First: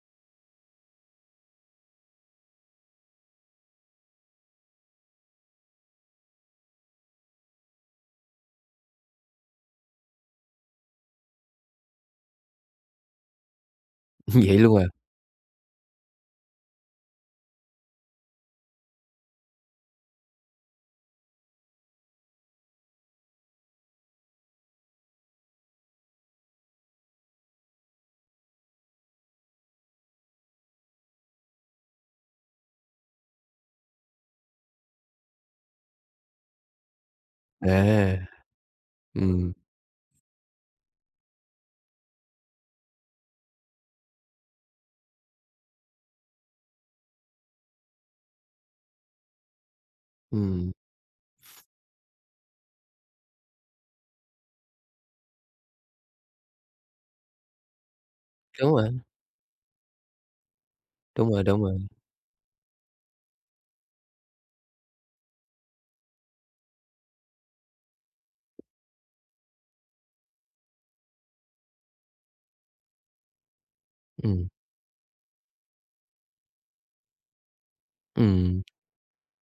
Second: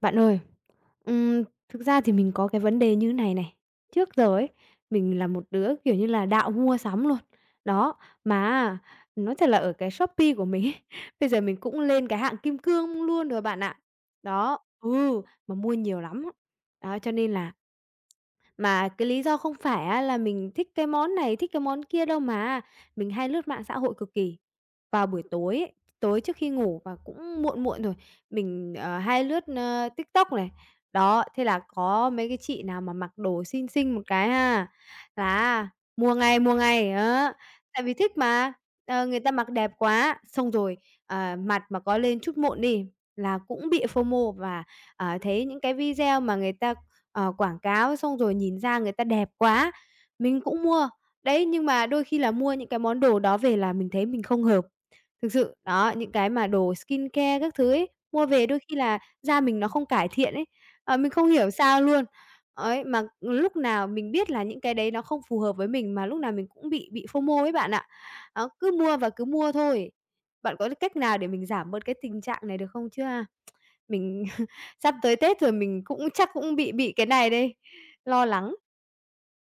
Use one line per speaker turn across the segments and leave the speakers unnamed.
Bạn ơi, thực ra thì mình có cái vấn đề như này này. Trước giờ ấy, mình là một đứa, kiểu như là, đạo mua sắm luôn. Đó, mà nói thật là ở cái Shopee của mình ấy, bây giờ mình cũng lên cái hạng kim cương luôn rồi bạn ạ.
Vậy
Đó,
luôn à?
ừ, mà mua nhiều lắm. Đó, cho nên là mà cái lý do không phải á là mình thích cái món này, thích cái món kia đâu mà, mình hay lướt mạng xã hội cực kỳ. Vào buổi tối ấy, tối trước khi ngủ và cũng muộn muộn rồi, mình, hay lướt, TikTok này. Đó, thế là có mấy cái chị nào mà mặc đồ xinh xinh một cái ha, là mua ngay, đó,
À,
tại vì thích mà, người ta mặc
ừm,
đẹp quá, xong rồi, mặt mà có lên chút mụn đi là cũng bị phô mô và, thấy những cái video mà người ta quảng cáo, xong rồi nhìn ra người ta đẹp quá, mình cũng
ừm,
mua. Đấy, nhưng mà đôi khi là mua những cái món đồ đó về là mình thấy mình không hợp. Thực sự, đó, những cái mà đồ skincare các thứ ấy, mua về đôi
đúng
khi
rồi,
là da mình nó không cải thiện ấy, mình không
đúng rồi,
hiểu
đúng rồi,
sao luôn. Ấy, mà lúc nào mình biết là những cái đấy nó không phù hợp với mình mà lúc nào mình cũng bị FOMO ấy bạn ạ. Đó, cứ mua và cứ mua thôi. Bạn có cái cách nào để mình giảm bớt cái tình trạng này được không? Chưa mình
ừm,
sắp tới Tết rồi mình cũng chắc cũng bị cái này đây, lo lắng.
ừm,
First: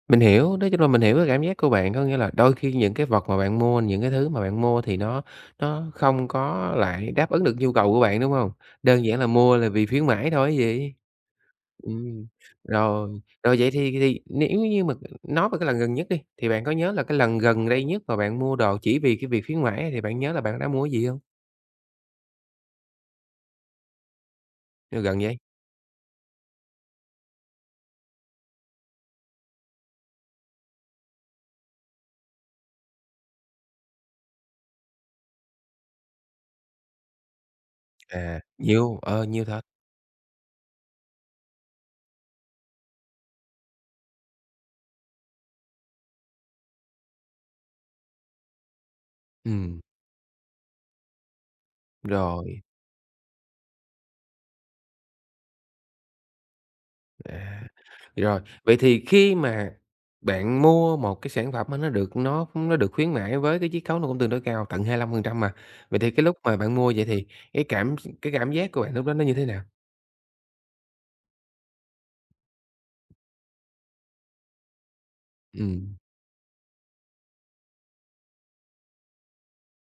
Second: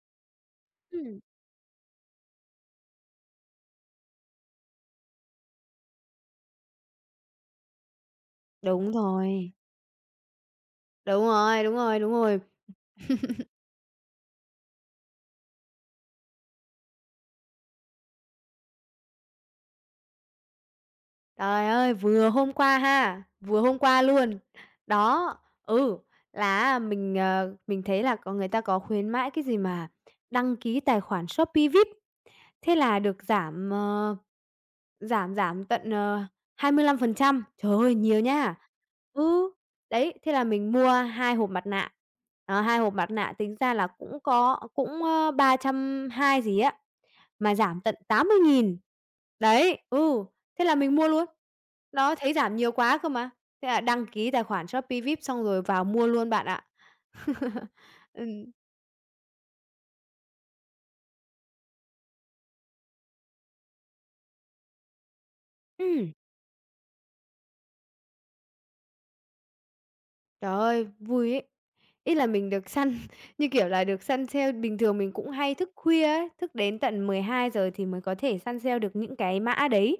mình hiểu, nói chung là mình hiểu
Ừm.
cái cảm giác của bạn. Có nghĩa là đôi khi những cái vật mà bạn mua, những cái thứ mà bạn mua thì nó không có lại đáp ứng được nhu cầu của bạn, đúng hông?
Đúng
Đơn giản là
rồi,
mua là vì khuyến mãi thôi chứ gì.
đúng rồi, đúng rồi, đúng
Ừm,
rồi.
rồi, rồi vậy thì nếu như mà nói về cái lần gần nhất đi, thì bạn có nhớ là cái lần gần đây nhất mà bạn mua đồ chỉ vì cái việc khuyến mãi thì bạn nhớ là bạn đã mua cái gì hông?
Trời ơi, vừa hôm qua ha, vừa hôm qua luôn.
Gần vậy?
Đó, ừ, là mình, mình thấy là có người ta có khuyến mãi cái gì mà đăng ký tài khoản Shopee VIP, thế là được giảm, giảm tận, 25%. Trời ơi, nhiều
À,
nha.
nhiều, nhiều
Ừ,
thật.
đấy, thế là mình mua 2 hộp mặt nạ, hai hộp mặt nạ tính ra là cũng có cũng, 320 gì á. Mà giảm tận 80.000. Đấy,
Ừm.
ừ, thế là mình mua luôn. Nó thấy giảm
Rồi,
nhiều quá cơ mà. Thế là đăng ký tài khoản Shopee VIP xong rồi vào mua luôn bạn ạ.
à, rồi,
Ừm,
vậy thì khi mà bạn mua một cái sản phẩm mà nó được khuyến mãi với cái chiết khấu nó cũng tương đối cao, tận 25%, mà, vậy thì
ừm.
cái lúc mà bạn mua vậy thì cái cảm cái cảm giác của bạn lúc đó nó như thế nào?
Trời ơi, vui ấy! Ý là mình được săn như kiểu là, được săn sale, bình thường mình cũng hay thức
Ừm,
khuya ấy, thức đến tận 12 giờ thì mới có thể săn sale được những cái mã đấy.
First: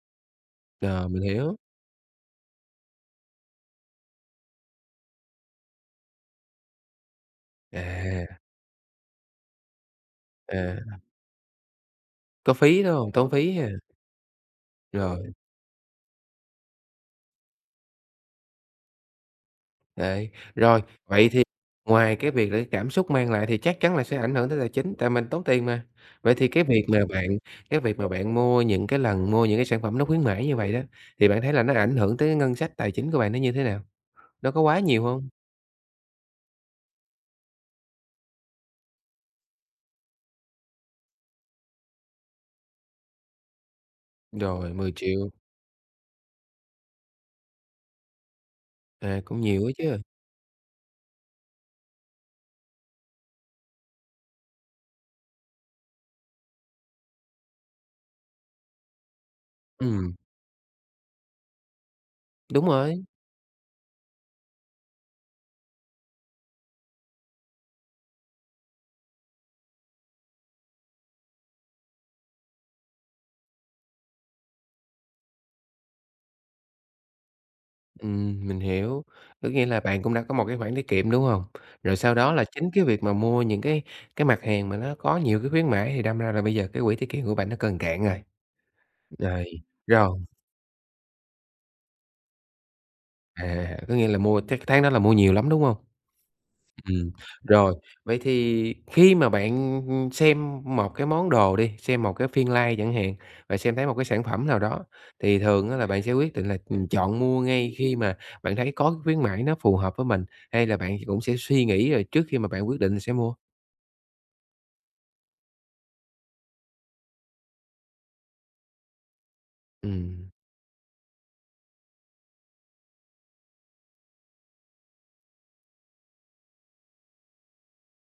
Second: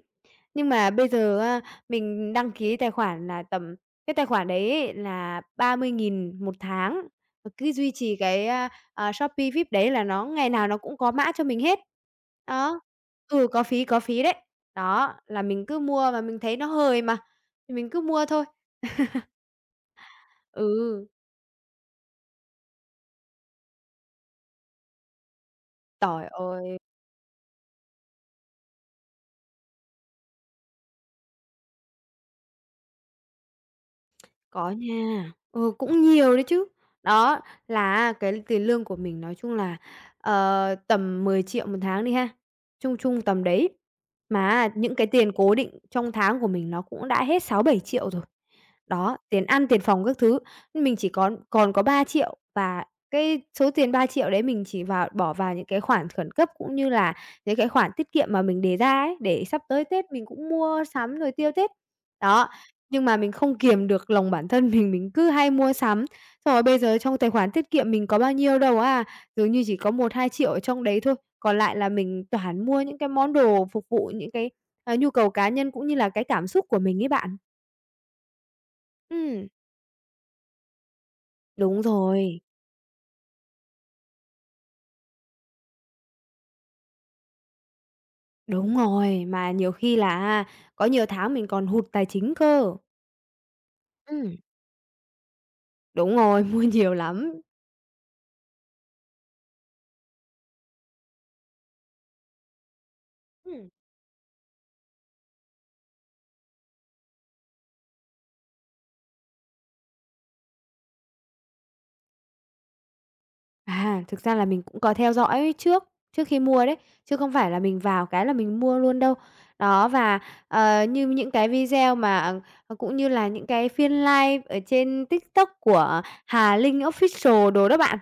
Nhưng mà bây
rồi, mình
giờ
hiểu.
á, mình đăng ký tài khoản là tầm cái tài khoản đấy ấy là 30.000 một tháng, và cứ duy trì
À,
cái, Shopee VIP đấy là nó ngày nào
à,
nó cũng có mã cho mình hết.
có
Đó.
phí, đúng hông? Tốn
Ừ,
phí ha,
có phí đấy. Đó,
rồi.
là mình cứ mua và mình thấy nó hời mà, thì mình cứ mua thôi.
Đấy, rồi,
Ừ.
vậy thì ngoài cái việc là cái cảm xúc mang lại thì chắc chắn là sẽ ảnh hưởng tới tài chính, tại mình tốn tiền mà.
Trời
Vậy thì
ơi,
cái việc mà bạn mua những cái sản phẩm nó khuyến mãi như vậy đó, thì bạn thấy là nó ảnh hưởng tới ngân sách tài chính của bạn nó như thế nào? Nó có
có
quá nhiều hông?
nha. Ừ, cũng nhiều đấy chứ. Đó, là cái tiền lương của mình nói chung là, tầm 10 triệu một tháng đi ha, chung chung tầm đấy. Mà
Rồi, mười
những cái
triệu
tiền cố định trong tháng của mình nó cũng đã hết 6 7 triệu rồi. Đó,
à, cũng
tiền
nhiều
ăn,
á
tiền
chứ.
phòng các thứ, mình chỉ còn còn có 3 triệu và cái số tiền 3 triệu đấy mình chỉ vào bỏ vào những cái khoản khẩn cấp, cũng như là những cái khoản tiết kiệm mà mình đề ra ấy, để sắp tới Tết
Ừm,
mình cũng mua sắm rồi tiêu Tết. Đó,
đúng rồi,
nhưng mà mình không kiềm được lòng bản thân mình cứ hay mua sắm. Xong rồi bây giờ trong tài khoản tiết kiệm mình có bao nhiêu đâu à, dường như chỉ có 1 2 triệu ở trong đấy thôi, còn lại là mình toàn mua những cái món đồ phục vụ những cái, nhu cầu cá nhân cũng như là cái cảm xúc của mình ấy bạn.
mình hiểu.
Ừm.
Có nghĩa là bạn cũng đã có một cái khoản tiết kiệm, đúng hông?
Đúng
Rồi sau đó
rồi,
là chính cái việc mà mua những cái mặt hàng mà nó có nhiều cái khuyến mãi thì đâm ra là bây giờ cái quỹ tiết kiệm của bạn nó cần cạn rồi.
đúng rồi,
Rồi,
mà nhiều khi
rồi,
là à, có nhiều tháng mình còn hụt tài chính cơ.
à, có nghĩa là
Ừm.
mua chắc tháng đó là mua nhiều lắm, đúng hông?
Đúng rồi, mua nhiều
Ừm,
lắm.
rồi, vậy thì khi mà bạn, xem một cái món đồ đi, xem một cái phiên live chẳng hạn, và
Ừm.
xem thấy một cái sản phẩm nào đó, thì thường á là bạn sẽ quyết định là, chọn mua ngay khi mà bạn thấy có cái khuyến mãi nó phù hợp với mình, hay là bạn cũng sẽ suy nghĩ rồi trước khi mà bạn quyết định sẽ mua?
À, thực ra là mình cũng có theo dõi trước trước khi mua đấy, chứ không phải là mình vào cái là mình mua luôn đâu. Đó, và,
Ừm,
như những cái video mà, cũng như là những cái phiên live ở trên TikTok của Hà Linh Official đồ đó bạn.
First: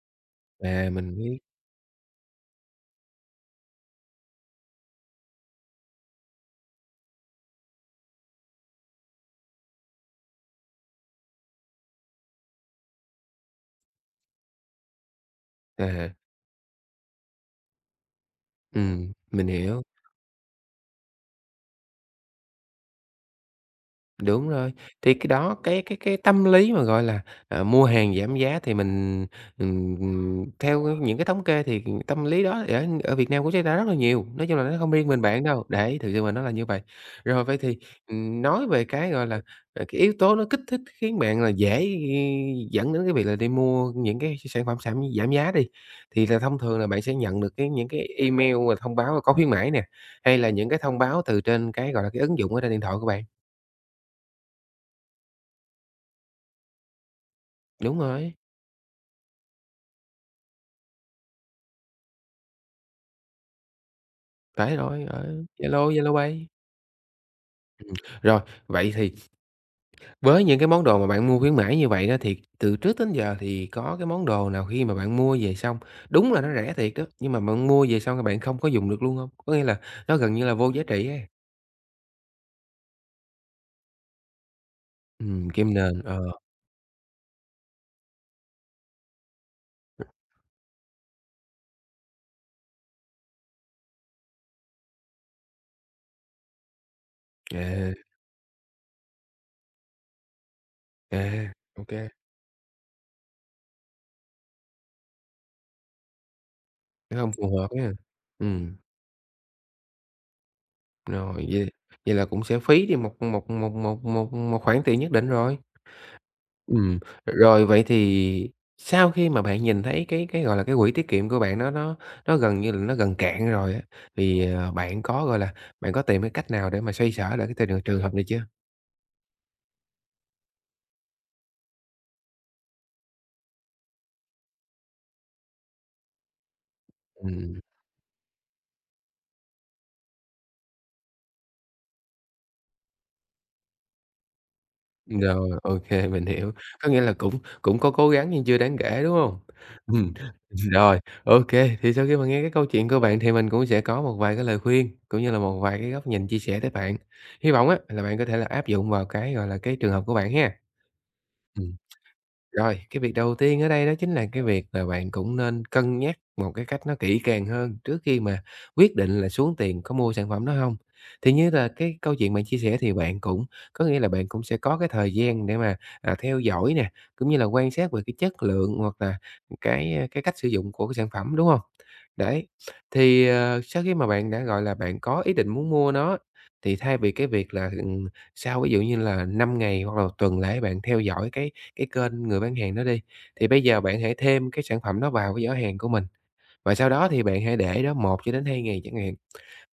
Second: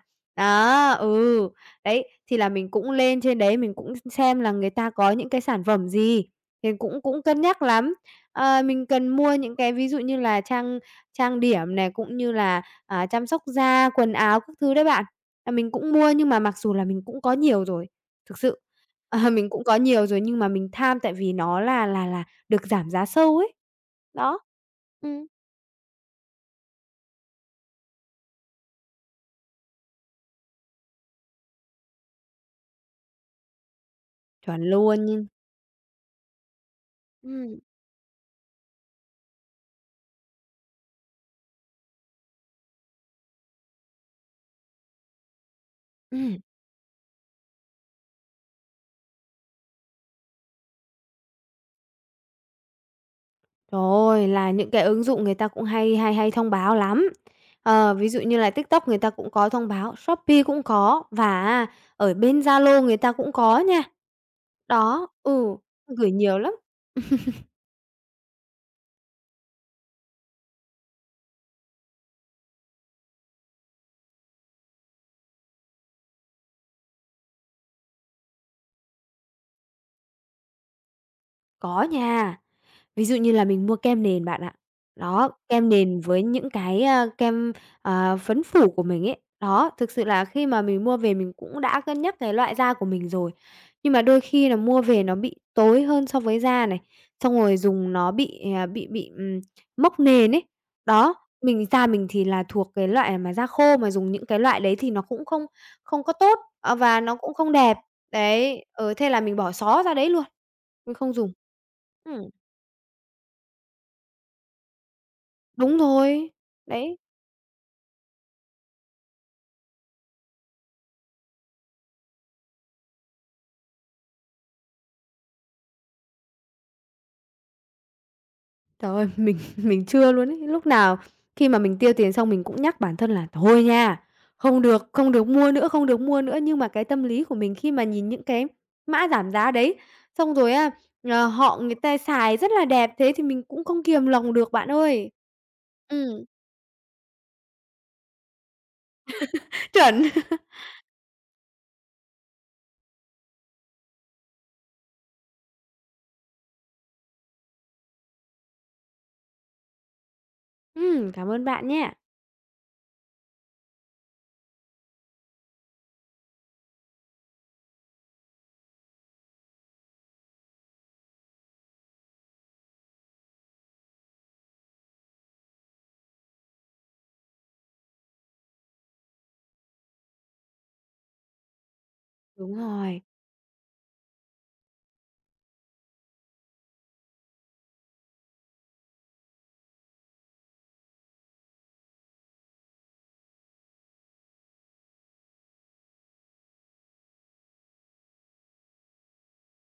à,
Đó,
mình biết,
ừ, đấy, thì là mình cũng lên trên đấy mình cũng xem là người ta có những cái sản phẩm gì, thì cũng cũng cân nhắc lắm. Ờ, mình cần mua những cái ví dụ như là trang trang điểm này, cũng như là, chăm sóc da, quần áo các thứ đấy bạn. Là mình cũng
à,
mua nhưng mà mặc dù là mình cũng có nhiều rồi, thực sự. Ờ,
mình
mình cũng có
hiểu.
nhiều rồi nhưng mà mình tham tại vì nó là được giảm giá sâu ấy. Đó.
Đúng rồi, thì
Ừm.
cái đó cái tâm lý mà, gọi là, mua hàng giảm giá thì mình, ừm, theo những cái thống kê thì tâm lý đó ở ở Việt Nam cũng xảy ra rất là nhiều, nói chung
Chuẩn
là nó không
luôn
riêng mình
nhưng
bạn đâu, đấy, thực sự mà nó là như vậy. Rồi vậy
Ừm,
thì, nói về cái, gọi là, cái yếu tố nó kích thích khiến bạn là dễ dẫn đến cái việc là đi mua những cái sản phẩm giảm giảm giá đi, thì
ừm.
thông thường là bạn sẽ nhận được những cái email và thông báo có khuyến mãi nè, hay là những cái thông báo từ trên cái, gọi là, cái ứng dụng ở trên điện thoại của bạn?
Trời ơi, là những cái ứng dụng người ta cũng hay hay hay thông báo lắm. Ờ,
Đúng
ví dụ
rồi.
như là TikTok người ta cũng có thông báo, Shopee cũng có và á ở bên Zalo người ta cũng có nha.
Phải rồi,
Đó,
ở
ừ,
Zalo,
gửi
Zalo
nhiều
Pay.
lắm.
Rồi, vậy thì với những cái món đồ mà bạn mua khuyến mãi như vậy đó, thì từ trước đến giờ thì có cái món đồ nào khi mà bạn mua về xong, đúng là nó rẻ thiệt đó, nhưng mà bạn mua về xong thì bạn không có dùng được luôn hông? Có nghĩa là nó gần như là vô giá trị ấy.
Có nha. Ví dụ như là mình mua kem nền bạn ạ. Đó, kem
Kim
nền
nền,
với những cái, kem, phấn phủ của mình ấy. Đó, thực sự là khi mà mình mua về mình cũng đã cân nhắc cái loại da của mình rồi, nhưng mà đôi khi là mua về nó bị tối hơn so với da này, xong rồi
à,
dùng nó bị, mốc nền ấy. Đó, mình
ô
da
kê,
mình thì là thuộc cái loại mà da khô mà dùng những cái loại đấy thì nó cũng không không có tốt, và nó
nó hông
cũng không
phù hợp
đẹp.
ha.
Đấy,
Ừm,
ừ, thế là mình bỏ xó ra đấy luôn, mình không
rồi,
dùng.
vậy vậy là
Ừm.
cũng sẽ phí đi một một một một một một khoản tiền nhất định rồi.
Đúng rồi, đấy.
Ừm, rồi vậy thì sau khi mà bạn nhìn thấy cái, gọi là, cái quỹ tiết kiệm của bạn nó gần như là nó gần cạn rồi á, thì, bạn có, gọi là, bạn có tìm cái cách nào để mà xoay sở lại cái trường trường hợp này chưa?
Trời ơi, mình chưa luôn ấy. Lúc nào khi mà mình tiêu tiền xong mình cũng nhắc bản thân là "Thôi nha, không được, không được mua nữa." Nhưng mà cái tâm lý của mình
Ừm.
khi mà nhìn những cái mã giảm giá đấy, xong rồi á, họ người ta xài rất là đẹp, thế thì mình cũng không kiềm lòng được bạn ơi.
Rồi, ok
Ừm.
mình hiểu. Có nghĩa là cũng cũng có cố gắng nhưng chưa đáng kể, đúng hông?
Chuẩn.
Ừm, rồi, ok thì sau khi mà nghe cái câu chuyện của bạn thì mình cũng sẽ có một vài cái lời khuyên, cũng như là một vài cái góc nhìn chia sẻ tới bạn. Hy vọng á là bạn có thể là áp dụng vào cái, gọi là, cái trường hợp của bạn ha.
Cảm ơn bạn
Ừm.
nhé.
Rồi, cái việc đầu tiên ở đây đó chính là cái việc là bạn cũng nên cân nhắc một cái cách nó kỹ càng hơn trước khi mà quyết định là xuống tiền có mua sản phẩm đó hông. Thì như là cái câu chuyện bạn chia sẻ thì bạn cũng có nghĩa là bạn cũng sẽ có cái thời gian để mà, theo dõi nè, cũng như là quan sát về cái chất lượng hoặc là cái cách sử dụng của cái sản phẩm, đúng không? Đấy,
Đúng rồi.
thì, sau khi mà bạn đã, gọi là, bạn có ý định muốn mua nó, thì thay vì cái việc là, sau ví dụ như là 5 ngày hoặc là 1 tuần lễ bạn theo dõi cái kênh người bán hàng đó đi, thì bây giờ bạn hãy thêm cái sản phẩm đó vào cái giỏ hàng của mình, và sau đó thì bạn hãy để đó một cho đến 2 ngày chẳng hạn.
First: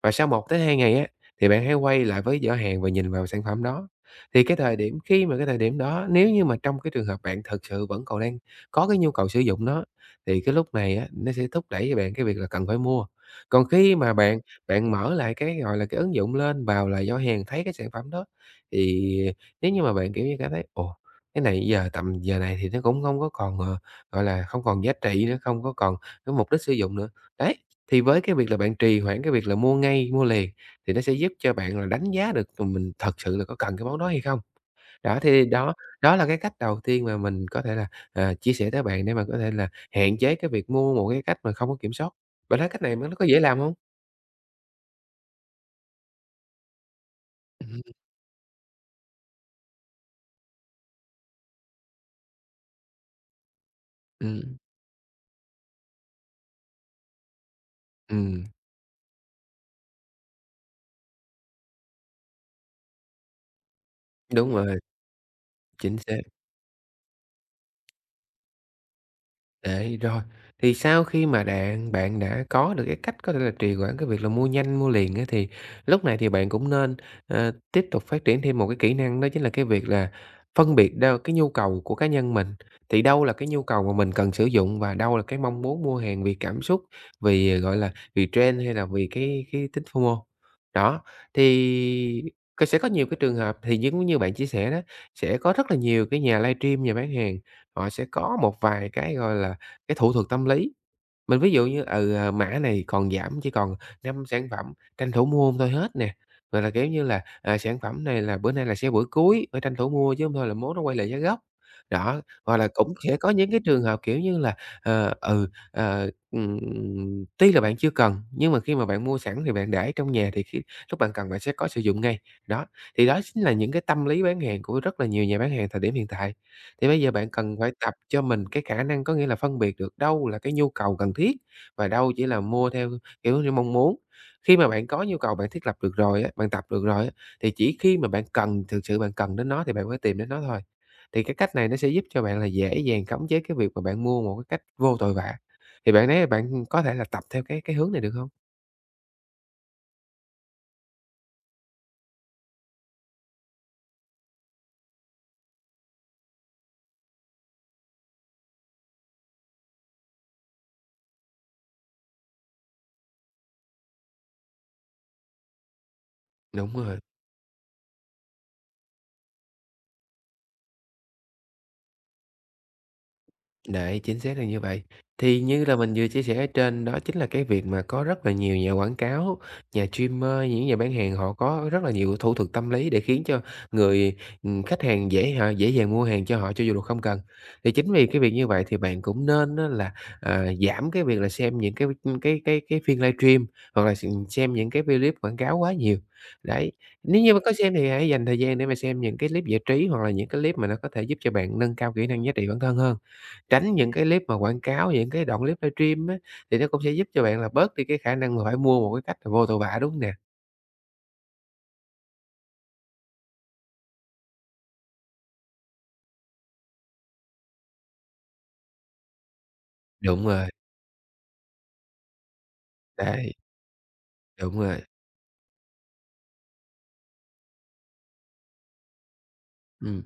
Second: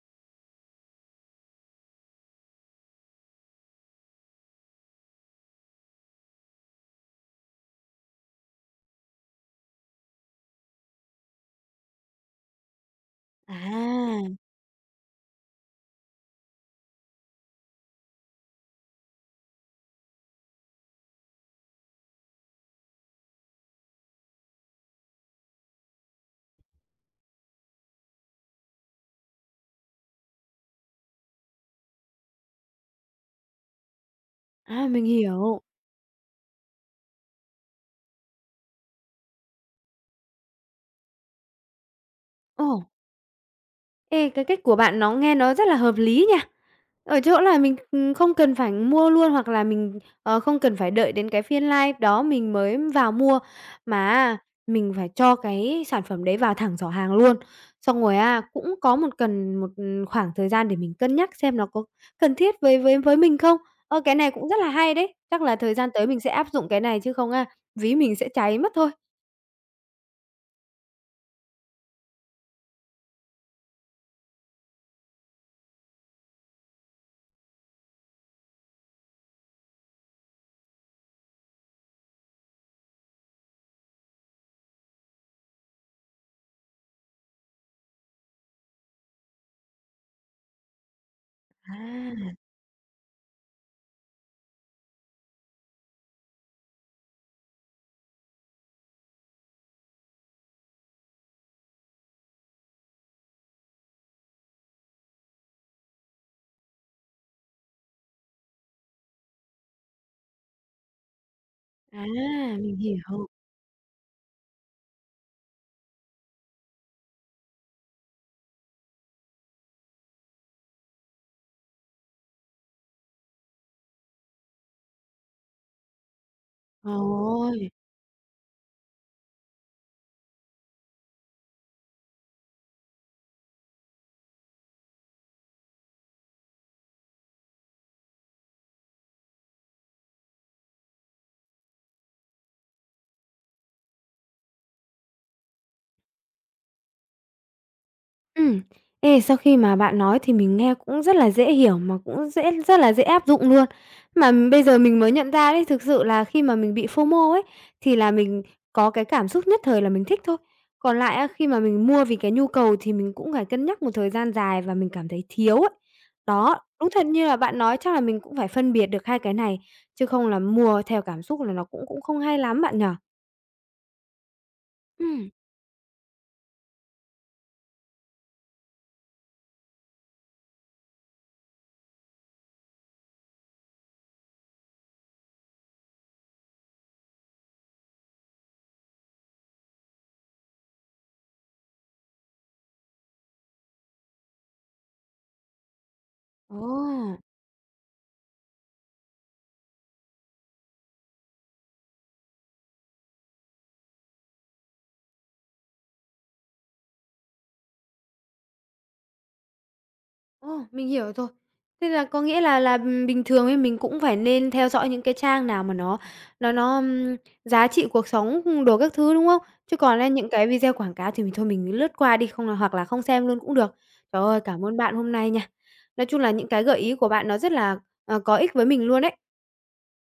Và sau một tới 2 ngày á, thì bạn hãy quay lại với giỏ hàng và nhìn vào sản phẩm đó. Thì cái thời điểm đó, nếu như mà trong cái trường hợp bạn thực sự vẫn còn đang có cái nhu cầu sử dụng nó, thì cái lúc này á, nó sẽ thúc đẩy cho bạn cái việc là cần phải mua. Còn khi mà
À,
bạn bạn mở lại cái, gọi là, cái ứng dụng lên, vào lại giỏ hàng, thấy cái sản phẩm đó, thì nếu như mà bạn, kiểu như, cảm thấy "Ồ, cái này giờ tầm giờ này thì nó cũng không có còn, gọi là, không còn giá trị nữa, không có còn cái mục đích sử dụng nữa." Đấy, thì với cái việc là bạn trì hoãn cái việc là mua ngay, mua liền thì nó sẽ giúp cho bạn là đánh giá được, mình thật sự là có cần cái món đó hay không.
mình
Đó, thì
hiểu.
đó đó là cái cách đầu tiên mà mình có thể là, chia sẻ tới bạn để mà có thể là hạn chế cái việc mua một cái cách mà không có kiểm soát. Bạn
Ờ.
thấy cách này nó có dễ làm không?
Ê, cái cách của bạn nó nghe nó rất là hợp lý nha. Ở chỗ là mình,
Ừm,
không cần phải mua luôn hoặc là mình, không cần phải đợi đến cái phiên live đó mình mới vào mua, mà á
ừm.
mình phải cho cái sản phẩm đấy vào thẳng giỏ hàng luôn. Xong rồi á,
Ừm,
cũng có một cần một, khoảng thời gian để mình cân nhắc xem nó có cần thiết với mình không? Ơ, cái này cũng
đúng
rất là
rồi,
hay đấy, chắc là thời gian
chính
tới
xác.
mình sẽ áp dụng cái này chứ không á, ví mình sẽ cháy mất thôi.
Đấy, rồi. Thì sau khi mà bạn đã có được cái cách có thể là trì hoãn cái việc là mua nhanh, mua liền á, thì lúc này thì bạn cũng nên, tiếp tục phát triển thêm một cái kỹ năng đó chính là cái việc là phân biệt đâu cái nhu cầu của cá nhân mình, thì đâu là cái nhu cầu mà mình cần sử dụng và đâu là cái mong muốn mua hàng vì cảm xúc, vì, gọi là, vì trend hay là vì cái tính FOMO. Đó, thì
À.
c sẽ có nhiều cái trường hợp thì giống như bạn chia sẻ đó, sẽ có rất là nhiều cái nhà livestream, nhà bán hàng, họ sẽ có một vài cái, gọi là cái thủ thuật tâm lý, mình ví dụ như, mã này còn giảm chỉ còn 5 sản phẩm, tranh thủ mua hông thôi hết nè. Rồi là, kiểu như là, à, sản phẩm này là bữa nay là sẽ bữa cuối, phải tranh thủ mua chứ không thôi là mốt nó quay lại giá gốc.
À,
Đó, hoặc là
mình
cũng sẽ
hiểu.
có những cái trường hợp, kiểu như là, tuy là bạn chưa cần, nhưng mà khi mà bạn mua sẵn thì bạn để trong nhà thì lúc bạn cần bạn sẽ có sử dụng ngay. Đó, thì đó chính là những cái tâm lý bán hàng của rất là nhiều nhà bán hàng thời điểm hiện tại. Thì bây giờ bạn cần
Rồi.
phải tập cho mình cái khả năng có nghĩa là phân biệt được đâu là cái nhu cầu cần thiết và đâu chỉ là mua theo, kiểu như, mong muốn. Khi mà bạn có nhu cầu bạn thiết lập được rồi á, bạn tập được rồi á, thì chỉ khi mà bạn cần thực sự bạn cần đến nó thì bạn mới tìm đến nó thôi. Thì cái cách này nó sẽ giúp cho bạn là dễ dàng khống chế cái việc mà bạn mua một cái cách vô tội vạ. Thì bạn thấy là bạn có thể là tập theo cái hướng này được không?
Ừm. Ê, sau khi mà bạn nói thì mình nghe cũng rất là dễ hiểu mà cũng rất là dễ áp dụng luôn. Mà bây giờ mình mới nhận ra đấy, thực sự là khi mà mình bị FOMO ấy, thì là mình có cái cảm xúc nhất thời là mình thích thôi. Còn lại á, khi mà mình mua vì cái nhu cầu thì mình cũng phải cân nhắc một thời gian dài và mình cảm thấy thiếu ấy. Đó,
Đúng
đúng
rồi.
thật như là bạn nói chắc là mình cũng phải phân biệt được hai cái này, chứ không là mua theo cảm xúc là nó cũng cũng không hay lắm bạn nhỉ?
Đấy, chính xác là như vậy.
Ừm.
Thì như là mình vừa chia sẻ ở trên đó chính là cái việc mà có rất là nhiều nhà quảng cáo, nhà streamer, những nhà bán hàng họ có rất là nhiều thủ thuật tâm lý để khiến cho người, khách hàng dễ dàng mua hàng cho họ cho dù là không cần. Thì chính vì cái việc như vậy thì bạn cũng nên á là, giảm cái việc là xem những cái, cái phiên livestream hoặc là xem những cái clip quảng cáo quá nhiều. Đấy,
Ồ!
nếu như mà có xem thì hãy dành thời gian để mà xem những cái clip giải trí hoặc là những cái clip mà nó có thể giúp cho bạn nâng cao kỹ năng giá trị bản thân hơn. Tránh những cái clip mà quảng cáo, những cái đoạn clip livestream á, thì nó cũng sẽ giúp cho bạn là bớt đi cái khả năng mà phải mua một cái cách là vô tội vạ, đúng hông nè?
Ồ, mình hiểu rồi. Thế là có nghĩa là bình thường ấy mình cũng phải nên theo dõi những cái trang nào mà nó giá trị cuộc sống, đồ các thứ, đúng không? Chứ còn á
Đúng
những cái
rồi,
video quảng cáo thì mình thôi mình lướt qua đi, không là hoặc là không xem
đấy,
luôn cũng được. Trời ơi,
đúng
cảm ơn
rồi,
bạn hôm nay nha. Nói chung là những cái gợi ý của bạn nó rất là, có ích với mình luôn đấy.
ừm.